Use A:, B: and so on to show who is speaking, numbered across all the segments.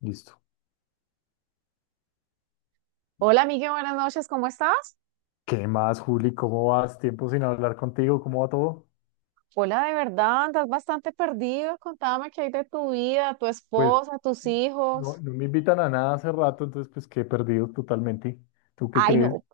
A: Listo.
B: Hola, Miguel, buenas noches, ¿cómo estás?
A: ¿Qué más, Juli? ¿Cómo vas? Tiempo sin hablar contigo, ¿cómo va todo?
B: Hola, de verdad, andas bastante perdido. Contame qué hay de tu vida, tu
A: Pues
B: esposa, tus
A: no,
B: hijos.
A: no me invitan a nada hace rato, entonces pues quedé perdido totalmente. ¿Tú qué
B: Ay,
A: crees?
B: no,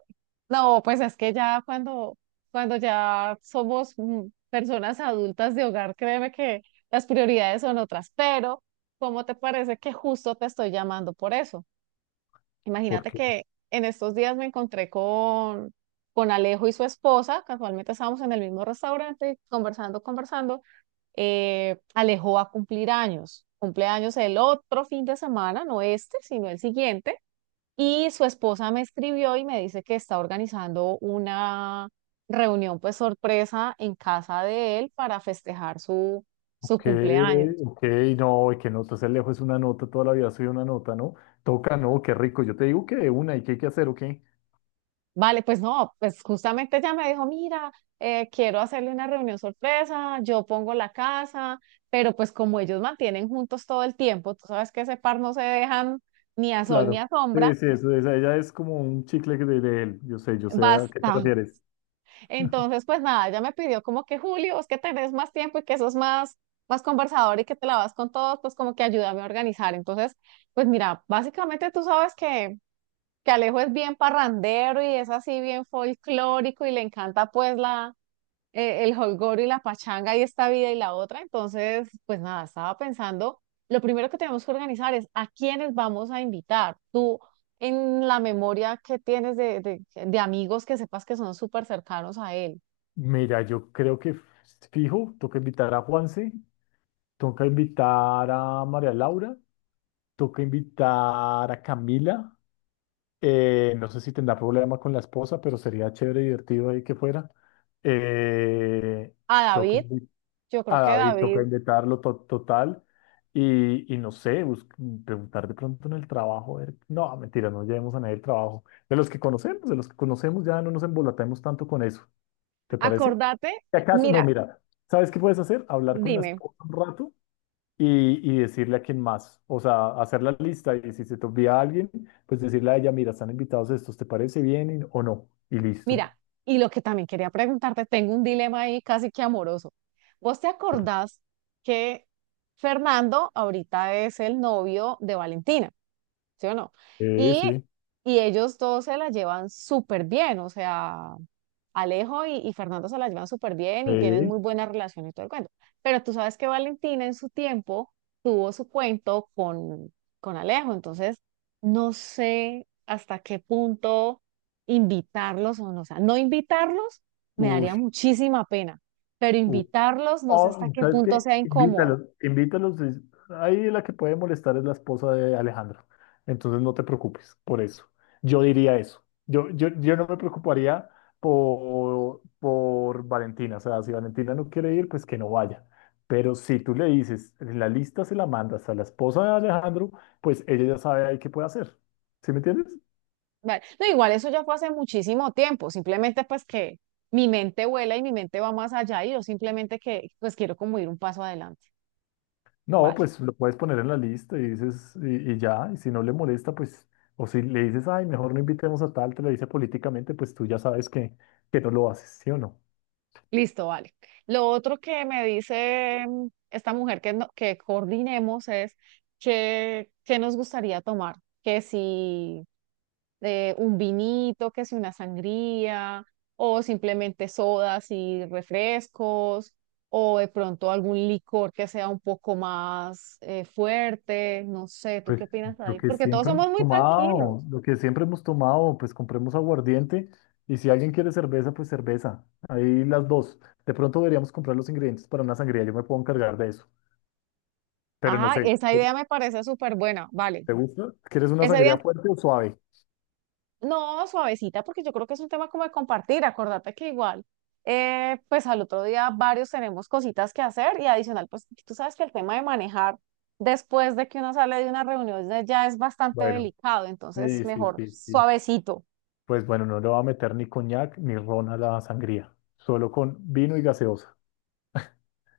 B: no, pues es que ya cuando ya somos personas adultas de hogar, créeme que las prioridades son otras. Pero, ¿cómo te parece que justo te estoy llamando por eso?
A: ¿Por
B: Imagínate
A: qué?
B: que en estos días me encontré con Alejo y su esposa, casualmente estábamos en el mismo restaurante, conversando. Alejo va a cumplir años, cumpleaños el otro fin de semana, no este, sino el siguiente. Y su esposa me escribió y me dice que está organizando una reunión, pues sorpresa, en casa de él para festejar su
A: Ok,
B: cumpleaños.
A: ok, no, y que no, estás lejos es una nota, toda la vida soy una nota, ¿no? Toca, no, qué rico. Yo te digo que de una y qué hay que hacer, o qué.
B: Vale, pues no, pues justamente ella me dijo, mira, quiero hacerle una reunión sorpresa, yo pongo la casa, pero pues como ellos mantienen juntos todo el tiempo, tú sabes que ese par no se dejan ni a sol ni
A: Claro.
B: a
A: Sí,
B: sombra,
A: sí, eso, ella es como un chicle de él. Yo sé a qué te
B: basta.
A: refieres.
B: Entonces, pues nada, ella me pidió como que Julio, es que tenés más tiempo y que sos más conversador y que te la vas con todos, pues como que ayúdame a organizar. Entonces, pues mira, básicamente tú sabes que Alejo es bien parrandero y es así bien folclórico y le encanta pues la el holgorio y la pachanga y esta vida y la otra. Entonces, pues nada, estaba pensando, lo primero que tenemos que organizar es a quiénes vamos a invitar. Tú, en la memoria que tienes de amigos que sepas que son súper cercanos a él.
A: Mira, yo creo que fijo, toca invitar a Juanse, toca invitar a María Laura. Toca invitar a Camila. No sé si tendrá problema con la esposa, pero sería chévere y divertido ahí que fuera. Eh,
B: A
A: toca
B: David,
A: invi-
B: yo creo
A: a
B: que
A: David,
B: David,
A: toca invitarlo total. Y no sé, preguntar de pronto en el trabajo. No, mentira, no llevemos a nadie el trabajo. De los que conocemos, de los que conocemos, ya no nos embolatemos tanto con eso. ¿Te parece?
B: acordate,
A: ¿Y acaso? No,
B: mira,
A: mira, ¿sabes qué puedes hacer? Hablar con la
B: dime,
A: esposa un rato y decirle a quien más, o sea, hacer la lista y si se te olvida alguien, pues decirle a ella, mira, están invitados estos, ¿te parece bien o no? Y listo.
B: mira, y lo que también quería preguntarte, tengo un dilema ahí casi que amoroso. ¿Vos te acordás que Fernando ahorita es el novio de Valentina? ¿Sí o no?
A: Sí,
B: Y,
A: sí,
B: y ellos dos se la llevan súper bien, o sea, Alejo y Fernando se la llevan súper bien y tienen
A: sí.
B: muy buena relación y todo el cuento. Pero tú sabes que Valentina en su tiempo tuvo su cuento con Alejo, entonces no sé hasta qué punto invitarlos o no, o sea, no invitarlos me
A: Uy.
B: daría muchísima pena, pero invitarlos no sé hasta
A: Oh,
B: qué
A: ¿sabes
B: punto
A: qué?
B: sea incómodo.
A: Invítalos, invítalos. Ahí la que puede molestar es la esposa de Alejandro. Entonces no te preocupes por eso. Yo diría eso. Yo no me preocuparía por Valentina. O sea, si Valentina no quiere ir, pues que no vaya. Pero si tú le dices, en la lista se la mandas a la esposa de Alejandro, pues ella ya sabe ahí qué puede hacer. ¿Sí me entiendes?
B: Vale. No, igual eso ya fue hace muchísimo tiempo, simplemente pues que mi mente vuela y mi mente va más allá y yo simplemente que pues quiero como ir un paso adelante.
A: No,
B: Vale,
A: pues lo puedes poner en la lista y dices, y ya, y si no le molesta, pues, o si le dices, ay, mejor no invitemos a tal, te lo dice políticamente, pues tú ya sabes que no lo haces, ¿sí o no?
B: listo, vale. Lo otro que me dice esta mujer que, no- que coordinemos es que, qué nos gustaría tomar, que si un vinito, que si una sangría, o simplemente sodas y refrescos, o de pronto algún licor que sea un poco más fuerte, no sé, ¿tú qué
A: Pues
B: opinas
A: lo
B: ahí?
A: que
B: Porque todos
A: siempre hemos
B: somos muy tranquilos.
A: tomado, lo que siempre hemos tomado, pues compremos aguardiente y si alguien quiere cerveza, pues cerveza. Ahí las dos. De pronto deberíamos comprar los ingredientes para una sangría, yo me puedo encargar de eso. Pero no
B: Ajá,
A: sé,
B: esa idea me parece súper buena, vale.
A: ¿te gusta? ¿Quieres una
B: Ese
A: sangría
B: día
A: fuerte o suave?
B: no, suavecita, porque yo creo que es un tema como de compartir. Acordate que igual, pues al otro día varios tenemos cositas que hacer y adicional, pues tú sabes que el tema de manejar después de que uno sale de una reunión ya es bastante
A: Bueno.
B: delicado, entonces
A: Sí, sí,
B: mejor
A: sí, sí.
B: suavecito,
A: Pues bueno, no le va a meter ni coñac ni ron a la sangría, solo con vino y gaseosa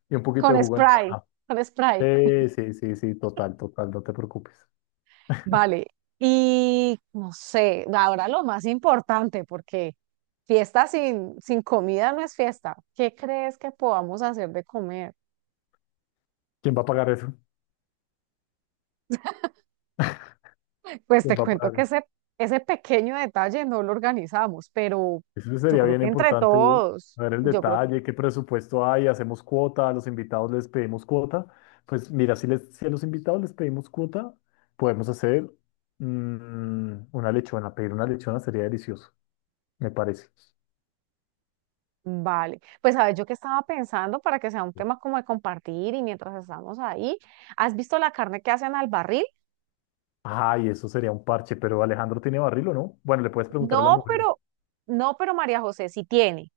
A: y un poquito de
B: con
A: jugo de
B: spray,
A: naranja.
B: con spray.
A: Sí, sí, sí, sí, total, total, no te preocupes.
B: Vale, y no sé, ahora lo más importante, porque fiesta sin comida no es fiesta. ¿Qué crees que podamos hacer de comer?
A: ¿Quién va a pagar eso?
B: Pues
A: ¿Quién
B: te
A: va a
B: cuento
A: pagar
B: que
A: eso?
B: ese pequeño detalle no lo organizamos, pero
A: Eso
B: yo
A: sería
B: creo
A: bien
B: que entre
A: importante
B: todos,
A: ver el
B: yo creo que
A: detalle, qué presupuesto hay, hacemos cuota, a los invitados les pedimos cuota. Pues mira, si a los invitados les pedimos cuota, podemos hacer pedir una lechona sería delicioso, me parece.
B: vale. Pues sabes, yo que estaba pensando para que sea un tema como de compartir y mientras estamos ahí, ¿has visto la carne que hacen al barril?
A: Ay, eso sería un parche, pero ¿Alejandro tiene barril o no? Bueno, le puedes preguntar a la
B: No,
A: mujer.
B: pero, no, pero María José sí tiene,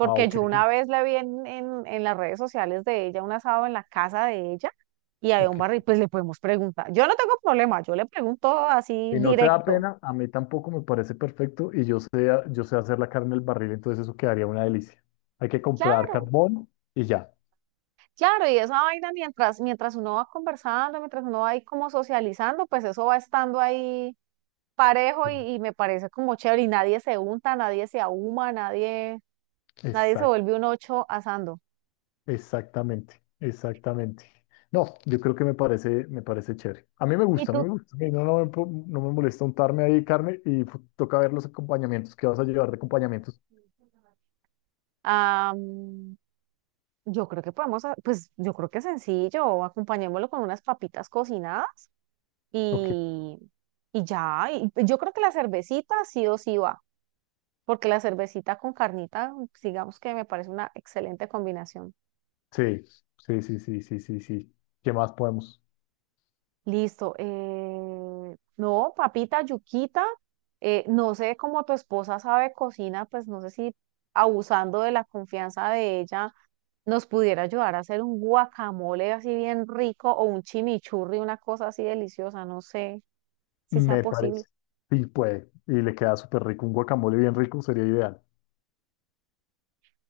A: Ah, ok,
B: yo una vez la vi en las redes sociales de ella, un asado en la casa de ella. Y había un
A: ok.
B: barril, pues le podemos preguntar. Yo no tengo problema, yo le pregunto así
A: Si no te da
B: directo.
A: pena, a mí tampoco me parece perfecto y yo sé hacer la carne en el barril, entonces eso quedaría una delicia. Hay que comprar
B: Claro.
A: carbón y ya.
B: Claro, y esa vaina mientras uno va conversando, mientras uno va ahí como socializando, pues eso va estando ahí parejo
A: Sí.
B: y me parece como chévere y nadie se unta, nadie se ahuma, nadie, nadie se
A: Exact,
B: vuelve un ocho asando.
A: exactamente, exactamente. No, yo creo que me parece chévere. A mí me
B: Y
A: gusta, a mí
B: tú,
A: me gusta. A mí no me molesta untarme ahí carne y toca ver los acompañamientos. ¿Qué vas a llevar de acompañamientos?
B: ah, mm, yo creo que podemos, ha- pues yo creo que es sencillo, acompañémoslo con unas papitas cocinadas
A: Ok.
B: y, y ya, y yo creo que la cervecita sí o sí va, porque la cervecita con carnita, digamos que me parece una excelente combinación.
A: Sí, sí, sí, sí, sí, sí, sí. ¿Qué más podemos?
B: Listo. No, papita, yuquita. No sé cómo tu esposa sabe cocina, pues no sé si abusando de la confianza de ella nos pudiera ayudar a hacer un guacamole así bien rico o un chimichurri, una cosa así deliciosa. No sé si sea
A: Me
B: posible.
A: parece. Sí, puede. Y le queda súper rico. Un guacamole bien rico sería ideal.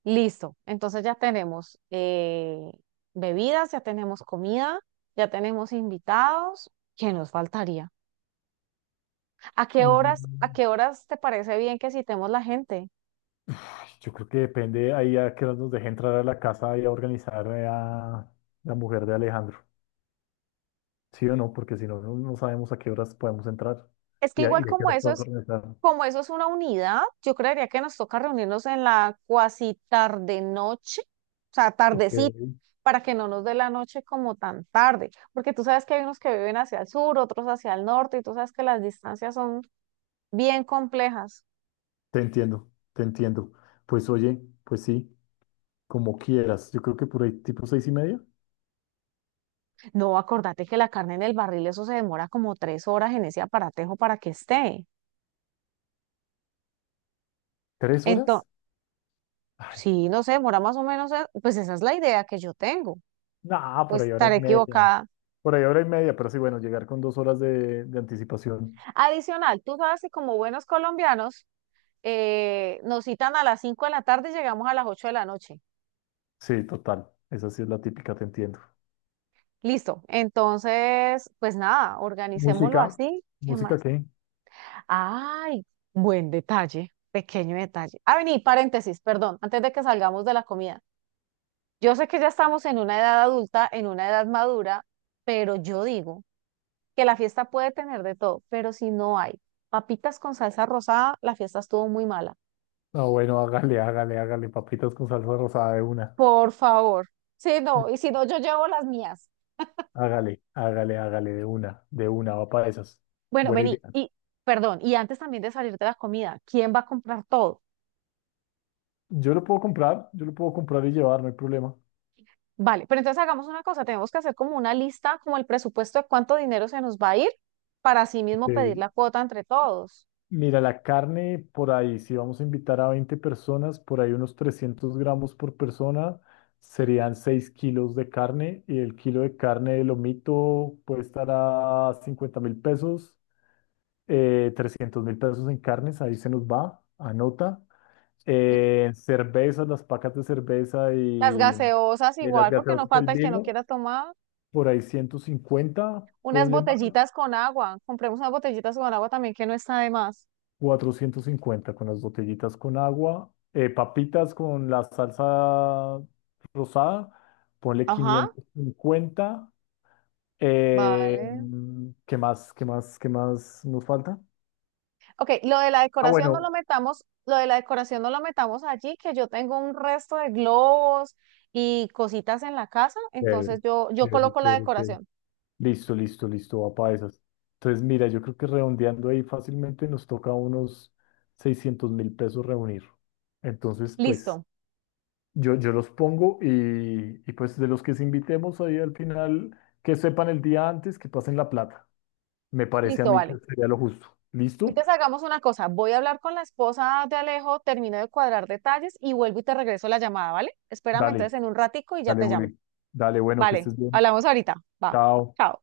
B: Listo. Entonces ya tenemos bebidas, ya tenemos comida, ya tenemos invitados. ¿Qué nos faltaría? A qué
A: Mm,
B: horas te parece bien que citemos la gente?
A: ay, yo creo que depende ahí a que nos deje entrar a la casa y a organizar a la mujer de Alejandro. ¿Sí o no? Porque si no, no sabemos a qué horas podemos entrar
B: Es que
A: y a, y
B: igual
A: a qué horas podemos organizar.
B: como eso es una unidad, yo creería que nos toca reunirnos en la cuasi tarde noche, o sea,
A: Ok.
B: tardecita, para que no nos dé la noche como tan tarde, porque tú sabes que hay unos que viven hacia el sur, otros hacia el norte, y tú sabes que las distancias son bien complejas.
A: Te entiendo, te entiendo. Pues oye, pues sí, como quieras. Yo creo que por ahí tipo 6:30.
B: No, acordate que la carne en el barril, eso se demora como 3 horas en ese aparatejo para que esté.
A: ¿3 horas?
B: Entonces,
A: Ay.
B: sí, no sé, demora más o menos, pues esa es la idea que yo tengo.
A: No, por
B: Pues
A: ahí hora y
B: estaré
A: media.
B: equivocada.
A: Por ahí hora y media, pero sí, bueno, llegar con 2 horas de anticipación.
B: Adicional, tú sabes que como buenos colombianos, nos citan a las 5 de la tarde y llegamos a las 8 de la noche.
A: Sí, total. Esa sí es la típica, te entiendo.
B: Listo. Entonces, pues nada, organicémoslo
A: ¿Música?
B: así. ¿Qué
A: ¿Música
B: más?
A: qué?
B: Ay, buen detalle, pequeño detalle. Ah, vení, paréntesis, perdón, antes de que salgamos de la comida. Yo sé que ya estamos en una edad adulta, en una edad madura, pero yo digo que la fiesta puede tener de todo, pero si no hay papitas con salsa rosada, la fiesta estuvo muy mala.
A: No, bueno, hágale, hágale, hágale. Papitas con salsa rosada de una.
B: Por favor. Sí, no, y si no, yo llevo las mías.
A: Hágale, hágale, hágale de una, va para esas.
B: Bueno,
A: Buena
B: vení,
A: idea.
B: y perdón, y antes también de salir de la comida, ¿quién va a comprar todo?
A: Yo lo puedo comprar, yo lo puedo comprar y llevar, no hay problema.
B: Vale, pero entonces hagamos una cosa, tenemos que hacer como una lista, como el presupuesto de cuánto dinero se nos va a ir para así
A: Ok.
B: mismo pedir la cuota entre todos.
A: Mira, la carne por ahí, si vamos a invitar a 20 personas, por ahí unos 300 gramos por persona, serían 6 kilos de carne y el kilo de carne de lomito puede estar a 50.000 pesos, 300 mil pesos en carnes, ahí se nos va, anota.
B: Ujú.
A: Cervezas, las pacas de cerveza
B: Las
A: y,
B: gaseosas
A: de las
B: igual, porque no
A: gaseosas del
B: falta el que no
A: vino,
B: quiera tomar.
A: por ahí 150
B: Unas
A: ponle
B: botellitas con agua, compremos unas botellitas con agua también que no está de más.
A: 450 con las botellitas con agua, papitas con la salsa rosada, ponle
B: Ajá,
A: 550. eh,
B: vale,
A: ¿qué más? ¿Qué más? ¿Qué más nos falta?
B: ok, lo de la
A: Ah,
B: decoración no lo
A: bueno.
B: metamos, lo de la decoración no lo metamos allí, que yo tengo un resto de globos y cositas en la casa,
A: Chévere,
B: entonces yo
A: chévere,
B: coloco la
A: chévere, chévere.
B: decoración.
A: Listo, listo, listo, va para esas. Entonces, mira, yo creo que redondeando ahí fácilmente nos toca unos 600.000 pesos reunir. Entonces,
B: Listo,
A: pues, Yo los pongo y pues de los que se invitemos ahí al final, que sepan el día antes, que pasen la plata. Me parece a
B: listo,
A: mí que
B: vale.
A: sería lo justo. ¿Listo?
B: Entonces hagamos una cosa, voy a hablar con la esposa de Alejo, termino de cuadrar detalles y vuelvo y te regreso la llamada, ¿vale? Espérame
A: Dale,
B: entonces en un ratico y ya
A: dale,
B: te llamo.
A: Juli. Dale, bueno, que
B: Vale,
A: estés bien.
B: hablamos ahorita. Va,
A: Chao.
B: chao.